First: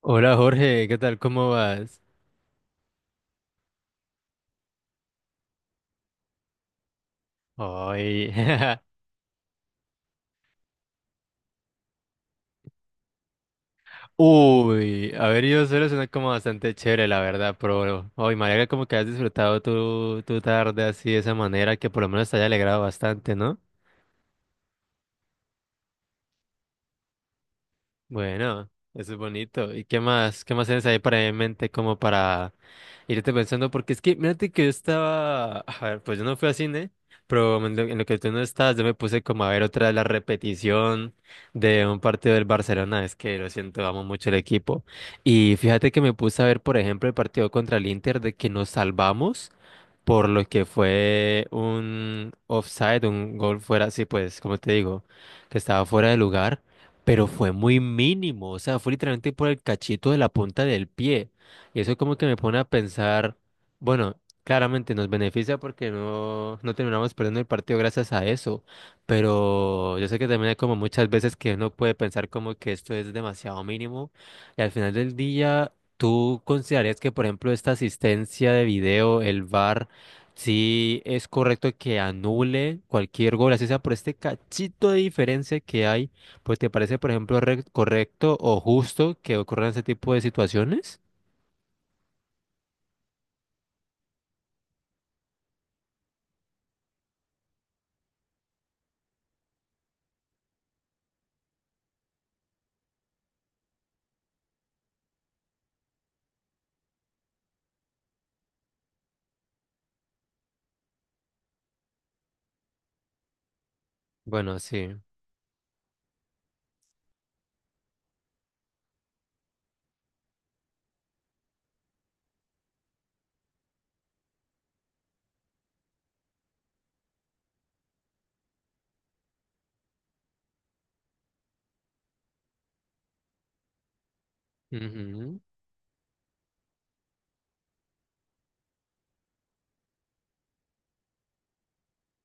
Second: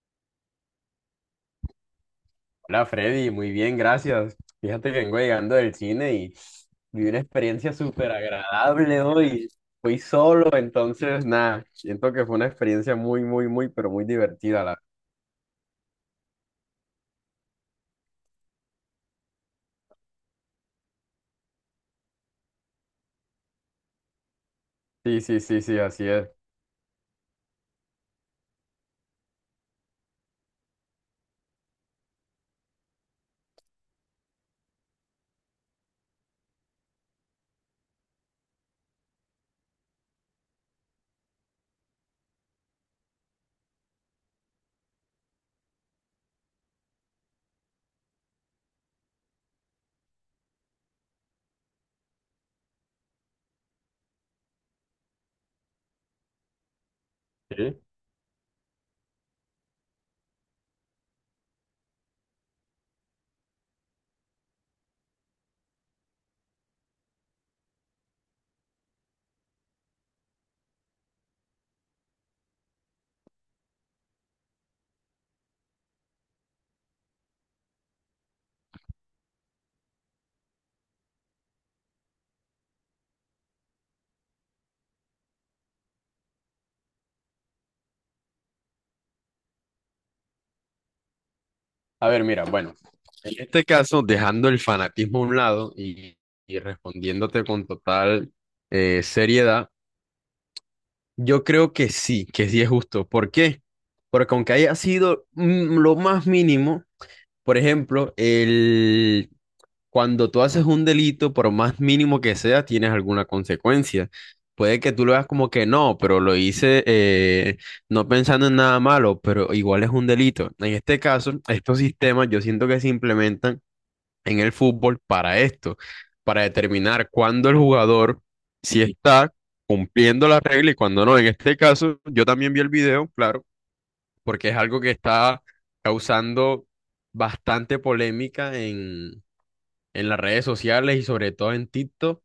Hola Jorge, ¿qué tal? ¿Cómo vas? Hola Freddy, muy bien, gracias. Fíjate que vengo llegando del cine y viví una experiencia súper Hoy, agradable hoy. Fui solo, entonces nada, siento que fue una experiencia muy, muy, muy, pero muy divertida. La... uy, haber ido solo suena como bastante chévere, la verdad, pero hoy me alegra como que has disfrutado tu tarde así de esa manera, que por lo menos te haya alegrado bastante, ¿no? Sí, sí, sí, sí, así es. Bueno, eso es bonito. ¿Y qué más? ¿Qué más tienes ahí para en mente como para irte pensando? Porque es que, mírate que yo estaba, a ver, pues yo no fui a cine, pero en lo que tú no estás, yo me puse como a ver otra de la repetición de un partido del Barcelona. Es que lo siento, amo mucho el equipo. Y fíjate que me puse a ver, por ejemplo, el partido contra el Inter de que nos salvamos por lo que fue un offside, un gol fuera, sí, pues, como te digo, que estaba fuera de lugar, pero fue muy Sí. mínimo, o sea, fue literalmente por el cachito de la punta del pie. Y eso como que me pone a pensar, bueno, claramente nos beneficia porque no terminamos perdiendo el partido gracias a eso, pero yo sé que también hay como muchas veces que uno puede pensar como que esto es demasiado mínimo y al final del día... ¿Tú considerarías que, por ejemplo, esta asistencia de video, el VAR, sí, es correcto que anule cualquier gol, así sea por este cachito de diferencia que hay, pues ¿te parece, por ejemplo, correcto o justo que ocurran ese tipo de situaciones? A ver, mira, bueno, en este caso, dejando el fanatismo a un lado y respondiéndote con total seriedad, yo creo que sí es justo. ¿Por qué? Porque aunque haya sido lo más mínimo. Por ejemplo, el... cuando tú haces un delito, por más mínimo que sea, tienes alguna consecuencia. Bueno, Puede que sí. tú lo veas como que no, pero lo hice no pensando en nada malo, pero igual es un delito. En este caso, estos sistemas yo siento que se implementan en el fútbol para esto, para determinar cuándo el jugador si está cumpliendo la regla y cuándo no. En este caso, yo también vi el video, claro porque es algo que Ujú. está causando bastante polémica en las redes sociales y sobre todo en TikTok.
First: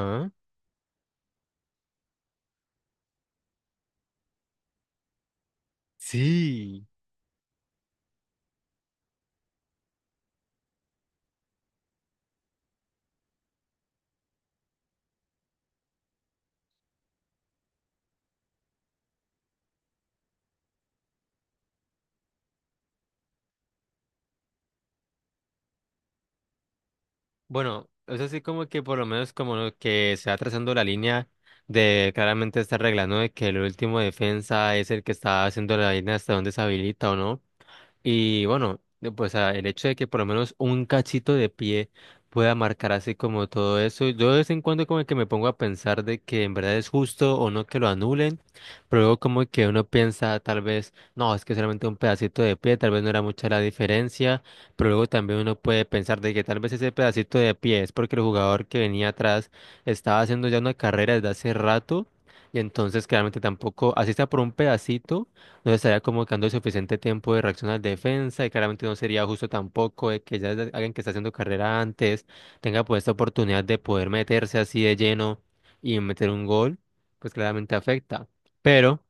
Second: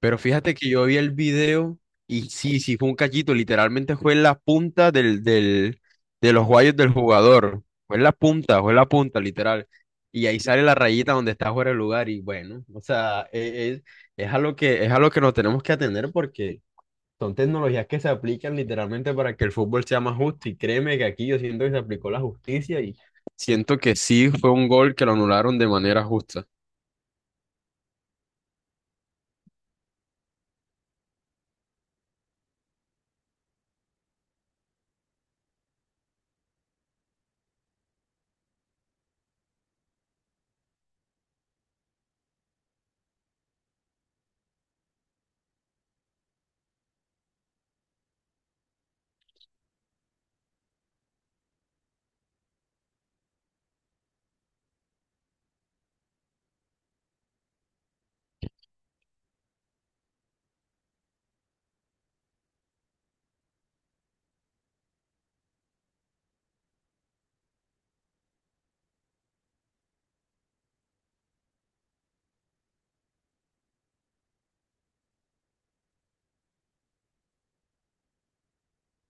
Pero fíjate que yo vi el video y sí, sí, fue un cachito, literalmente fue en la punta del, de los guayos Sí. del jugador. Fue en la punta, fue en la punta, literal. Y ahí sale la rayita donde está fuera el lugar y bueno, o sea, es, es a lo que nos tenemos que atener porque... Son tecnologías que se aplican literalmente para que el fútbol sea más justo y créeme que aquí yo siento que se aplicó la justicia y siento que sí fue un gol que lo anularon de manera justa. Bueno, es así como que por lo menos como lo que se va trazando la línea de claramente esta regla, ¿no? De que el último defensa es el que está haciendo la línea hasta donde se habilita o no. Y bueno, pues el hecho de que por lo menos un cachito de pie pueda marcar así como todo eso, yo de vez en cuando como que me pongo a pensar de que en verdad es justo o no que lo anulen, pero luego como que uno piensa tal vez, no, es que solamente un pedacito de pie, tal vez no era mucha la diferencia, pero luego también uno puede pensar de que tal vez ese pedacito de pie es porque el jugador que venía atrás estaba haciendo ya una carrera desde hace rato, y entonces claramente tampoco, así está por un pedacito no estaría como que dando el suficiente tiempo de reacción a la defensa y claramente no sería justo tampoco de que ya alguien que está haciendo carrera antes tenga pues esta oportunidad de poder meterse así de lleno y meter un gol, pues claramente afecta. Pero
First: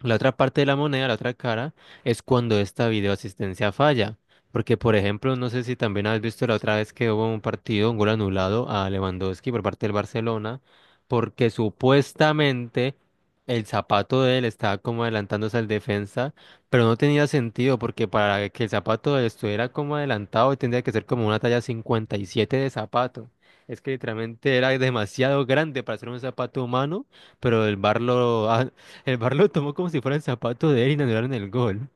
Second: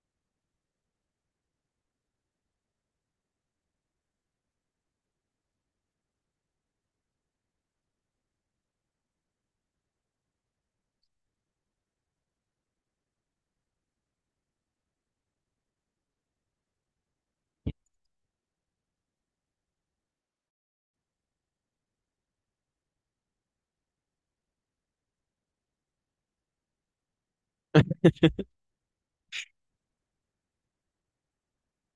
la otra parte de la moneda, la otra cara, es cuando esta videoasistencia falla. Porque, por ejemplo, no sé si también has visto la otra vez que hubo un partido, un gol anulado a Lewandowski por parte del Barcelona, porque supuestamente el zapato de él estaba como adelantándose al defensa, pero no tenía sentido porque para que el zapato de él estuviera como adelantado tendría que ser como una talla 57 de zapato. Es que literalmente era demasiado grande para ser un zapato humano pero el bar lo tomó como si fuera el zapato de él y le anularon el gol.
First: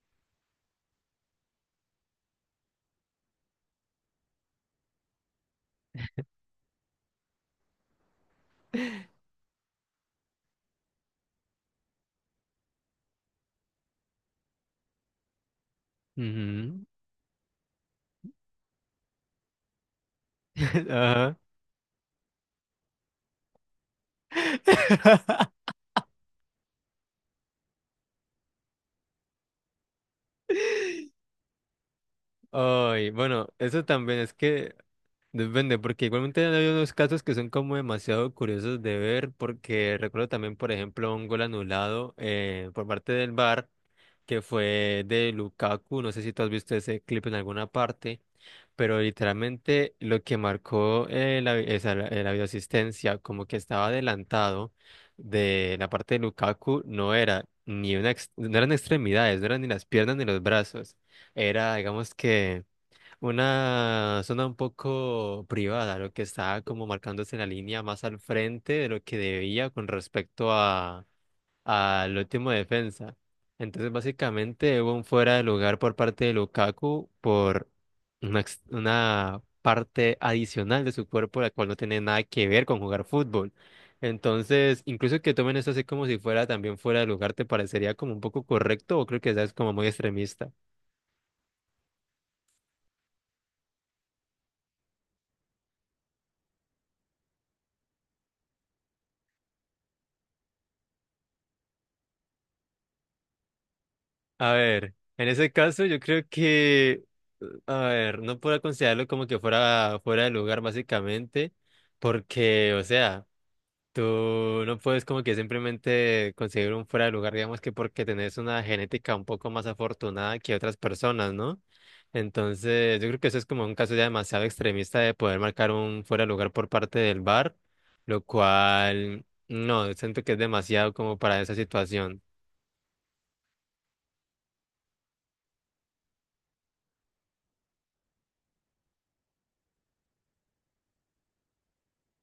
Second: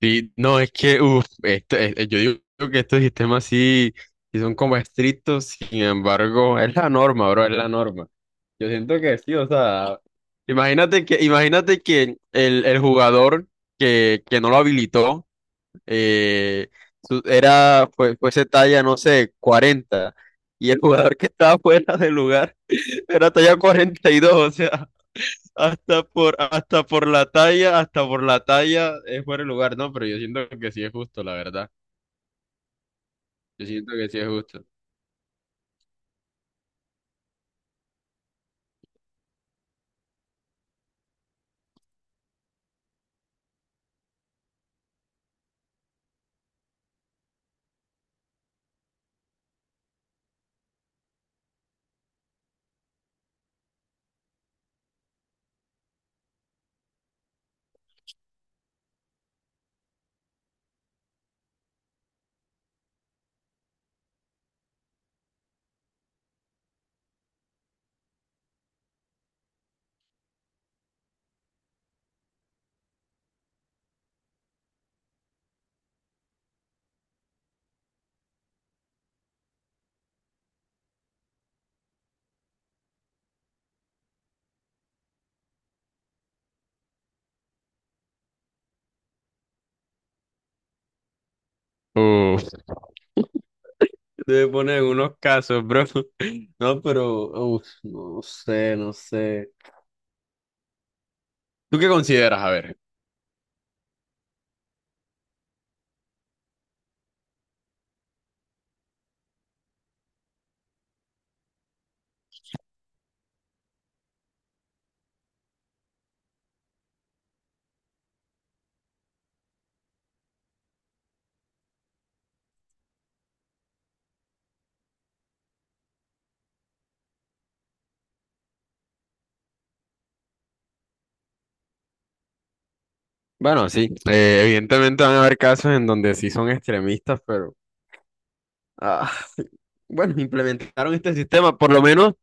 Y no, es que, uf, yo digo que estos sistemas sí, sí son como estrictos, sin embargo, es la norma, bro, es la norma. Yo siento que sí, o sea, imagínate que el jugador que no lo habilitó eh, Ujú. Fuese talla, no sé, cuarenta. Y el jugador que Ajá. estaba fuera del lugar era talla cuarenta y dos, o sea, hasta por la talla es fuera el lugar, ¿no? Pero yo siento que sí es justo, la verdad. Ay, bueno, Yo eso siento que también sí es es justo. que. Depende, porque igualmente hay unos casos que son como demasiado curiosos de ver, porque recuerdo también, por ejemplo, un gol anulado por parte del VAR, que fue de Lukaku, no sé si tú has visto ese clip en alguna parte, pero literalmente lo que marcó la videoasistencia, como que estaba adelantado de la parte de Lukaku, no era ni no eran extremidades, no eran ni las piernas ni los brazos, era, digamos que... Una zona un poco privada, lo que estaba como marcándose la línea más al frente de lo que debía con respecto a al último defensa. Entonces, básicamente hubo un fuera de lugar por parte de Lukaku por una parte adicional de su cuerpo, la cual no tiene nada que ver con jugar fútbol. Entonces, incluso que tomen esto así como si fuera también fuera de lugar, ¿te parecería como un poco correcto o creo que ya es como muy extremista? Uf, te ponen en unos casos, bro. No, pero, uf, no sé, no sé. ¿Tú qué consideras? A ver. A ver, en ese caso yo creo que, a ver, no puedo considerarlo como que fuera fuera de lugar básicamente, porque, o sea, tú no puedes como que simplemente conseguir un fuera de lugar, digamos que porque tenés una genética un poco más afortunada que otras personas, ¿no? Entonces, yo creo que eso es como un caso ya demasiado extremista de poder marcar un fuera de lugar por parte del bar, lo cual, no, siento que es demasiado como para esa situación. Bueno, sí, evidentemente van a haber casos en donde sí son extremistas, pero... Ah, bueno, implementaron este sistema, por lo menos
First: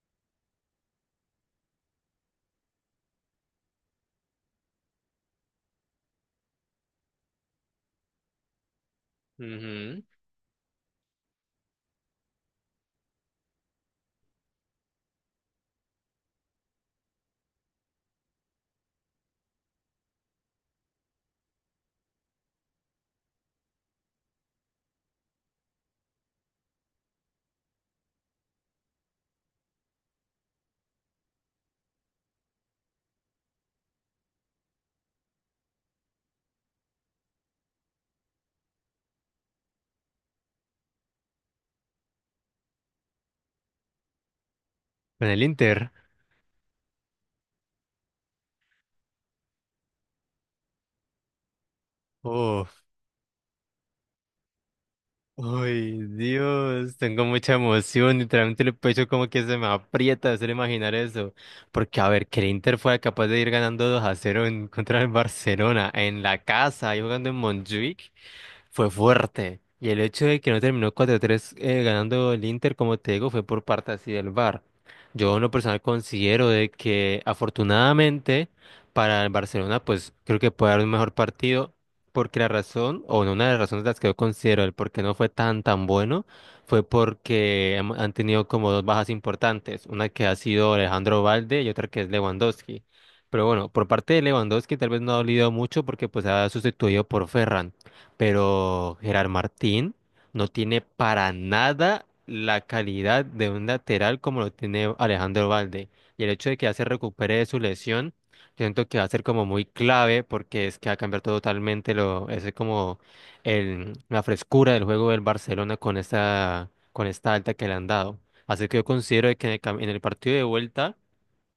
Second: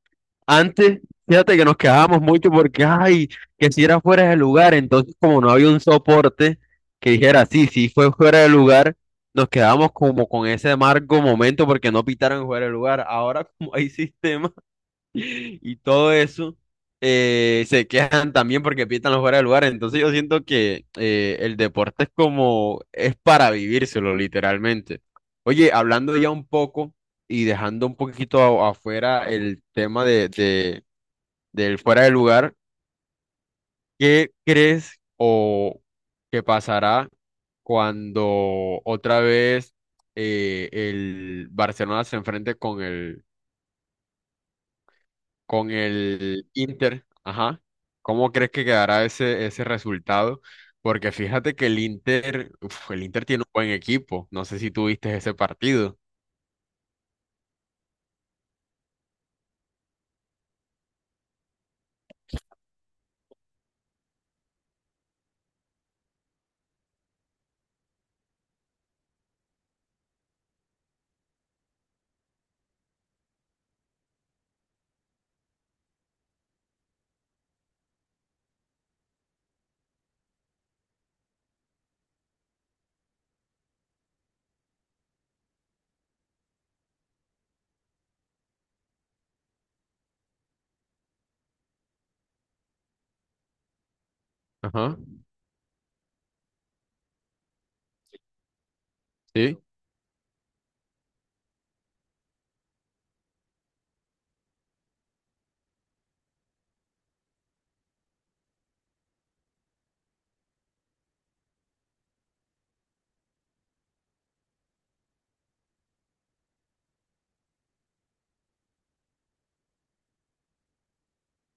antes, fíjate que nos quedábamos mucho porque, ay, que si era fuera de lugar, entonces como no había un soporte que dijera, sí, sí fue fuera de lugar, nos quedábamos Ujú. como con ese amargo momento porque no pitaron fuera de lugar. Ahora como hay sistemas y todo eso, se quejan también porque pitan los fuera de lugar. Entonces yo siento que el deporte es como, es para vivírselo literalmente. Oye, hablando ya un poco y dejando un poquito afuera el tema del fuera de lugar, ¿qué crees o qué pasará cuando otra vez el Barcelona se enfrente Con el con Inter. el Inter, ajá. ¿Cómo crees que quedará ese resultado? Porque fíjate que el Inter, Oh, uf, el Inter tiene un buen equipo. No sé si tú viste ese ay, partido. Dios, tengo mucha emoción, literalmente el pecho como que se me aprieta de hacer imaginar eso, porque a ver, que el Inter fue capaz de ir ganando 2-0 en contra del Barcelona, en la casa, ahí jugando en Montjuic, fue fuerte. Y el hecho de que no terminó 4-3 ganando el Inter, como te digo, fue por parte así del VAR. Yo en lo personal considero de que afortunadamente para el Barcelona, pues creo que puede dar un mejor partido, porque la razón, o no, una de las razones de las que yo considero el por qué no fue tan tan bueno, fue porque han tenido como dos bajas importantes, una que ha sido Alejandro Valde y otra que es Lewandowski. Pero bueno, por parte de Lewandowski tal Ajá, vez no ha dolido mucho porque pues ha sustituido por Ferran pero Gerard sí, Martín no tiene para nada la calidad de un lateral como lo tiene Alejandro Valde. Y el hecho de que ya se recupere de su lesión, siento que va a ser como muy clave porque es que va a cambiar totalmente lo, ese como el, la frescura del juego del Barcelona con con esta alta que le han dado. Así que yo considero de que en el, en el partido de vuelta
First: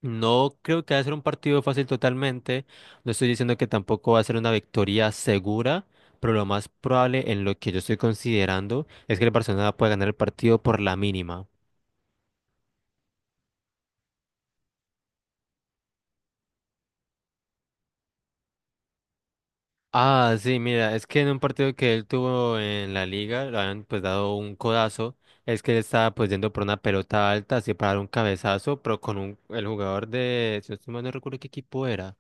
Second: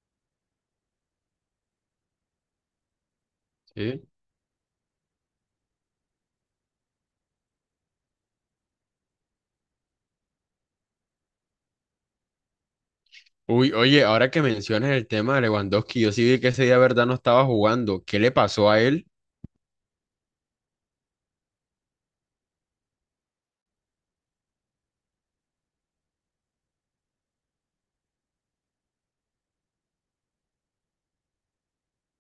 no creo que va a ser un partido fácil totalmente. No estoy diciendo que sí. tampoco va a ser una victoria segura, pero lo más probable en lo que yo estoy considerando es que el Barcelona pueda ganar el partido por la mínima. Uy, oye, ahora que mencionas el tema de Lewandowski, yo sí vi que ese día, verdad, no estaba jugando. ¿Qué le pasó a él? Ah, sí, mira, es que en un partido que él tuvo en la liga, le habían pues dado un codazo, es que él estaba pues yendo por una pelota alta, así para dar un cabezazo, pero con un, el jugador de, si no estoy mal, no recuerdo qué equipo era.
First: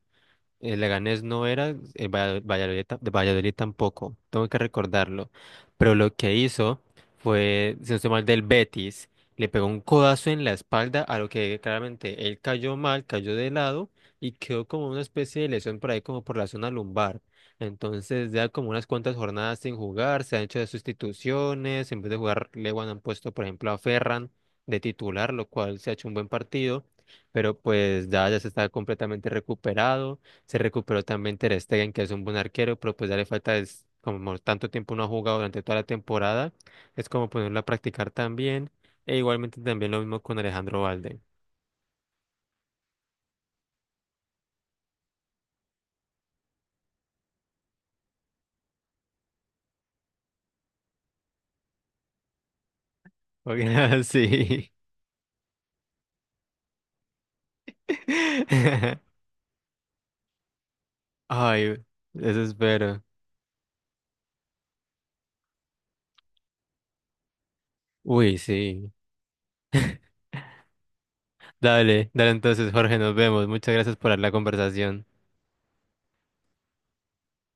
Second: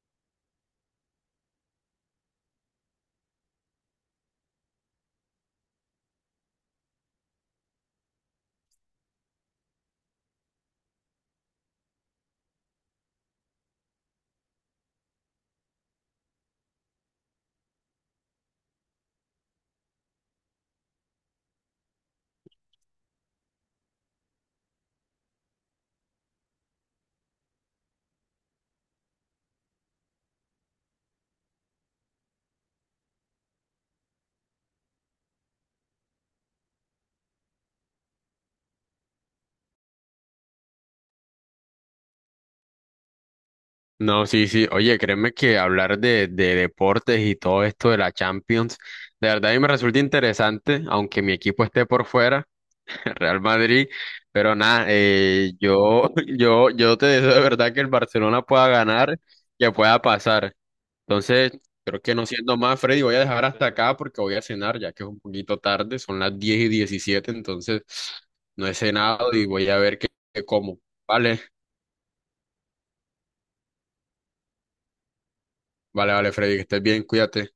El Leganés no era, el Valladolid, de Valladolid tampoco, tengo que recordarlo. Pero lo que hizo fue, si no estoy mal, del Betis, le pegó un codazo en la espalda, a lo que claramente él cayó mal, cayó de lado y quedó como una especie de lesión por ahí, como por la zona lumbar. Entonces, ya como unas cuantas jornadas sin jugar, se han hecho de sustituciones, en vez de jugar Lewan han puesto, por ejemplo, a Ferran de titular, lo cual se ha hecho un buen partido, pero pues ya, ya se está completamente recuperado. Se recuperó también Ter Stegen, que es un buen arquero, pero pues ya le falta, es como tanto tiempo no ha jugado durante toda la temporada, es como ponerlo a practicar también. E igualmente también lo mismo con Alejandro Valde. No, sí, sí. Oye, créeme que hablar de deportes y todo esto de la Champions, de verdad a mí me resulta interesante, aunque mi equipo esté por fuera. Real Porque, Madrid, pero sí. nada, yo te deseo de verdad que el Barcelona pueda ganar, que pueda pasar. Entonces, Ay, creo que no eso siendo más, espero. Freddy, voy a dejar hasta acá porque voy a cenar, ya que es un poquito tarde, son las 10:17, entonces Uy, no he sí. cenado y voy a ver qué, qué como. Vale, Dale, dale entonces, Jorge, nos vemos. Muchas gracias por la conversación. Vale, Freddy, que estés bien, cuídate.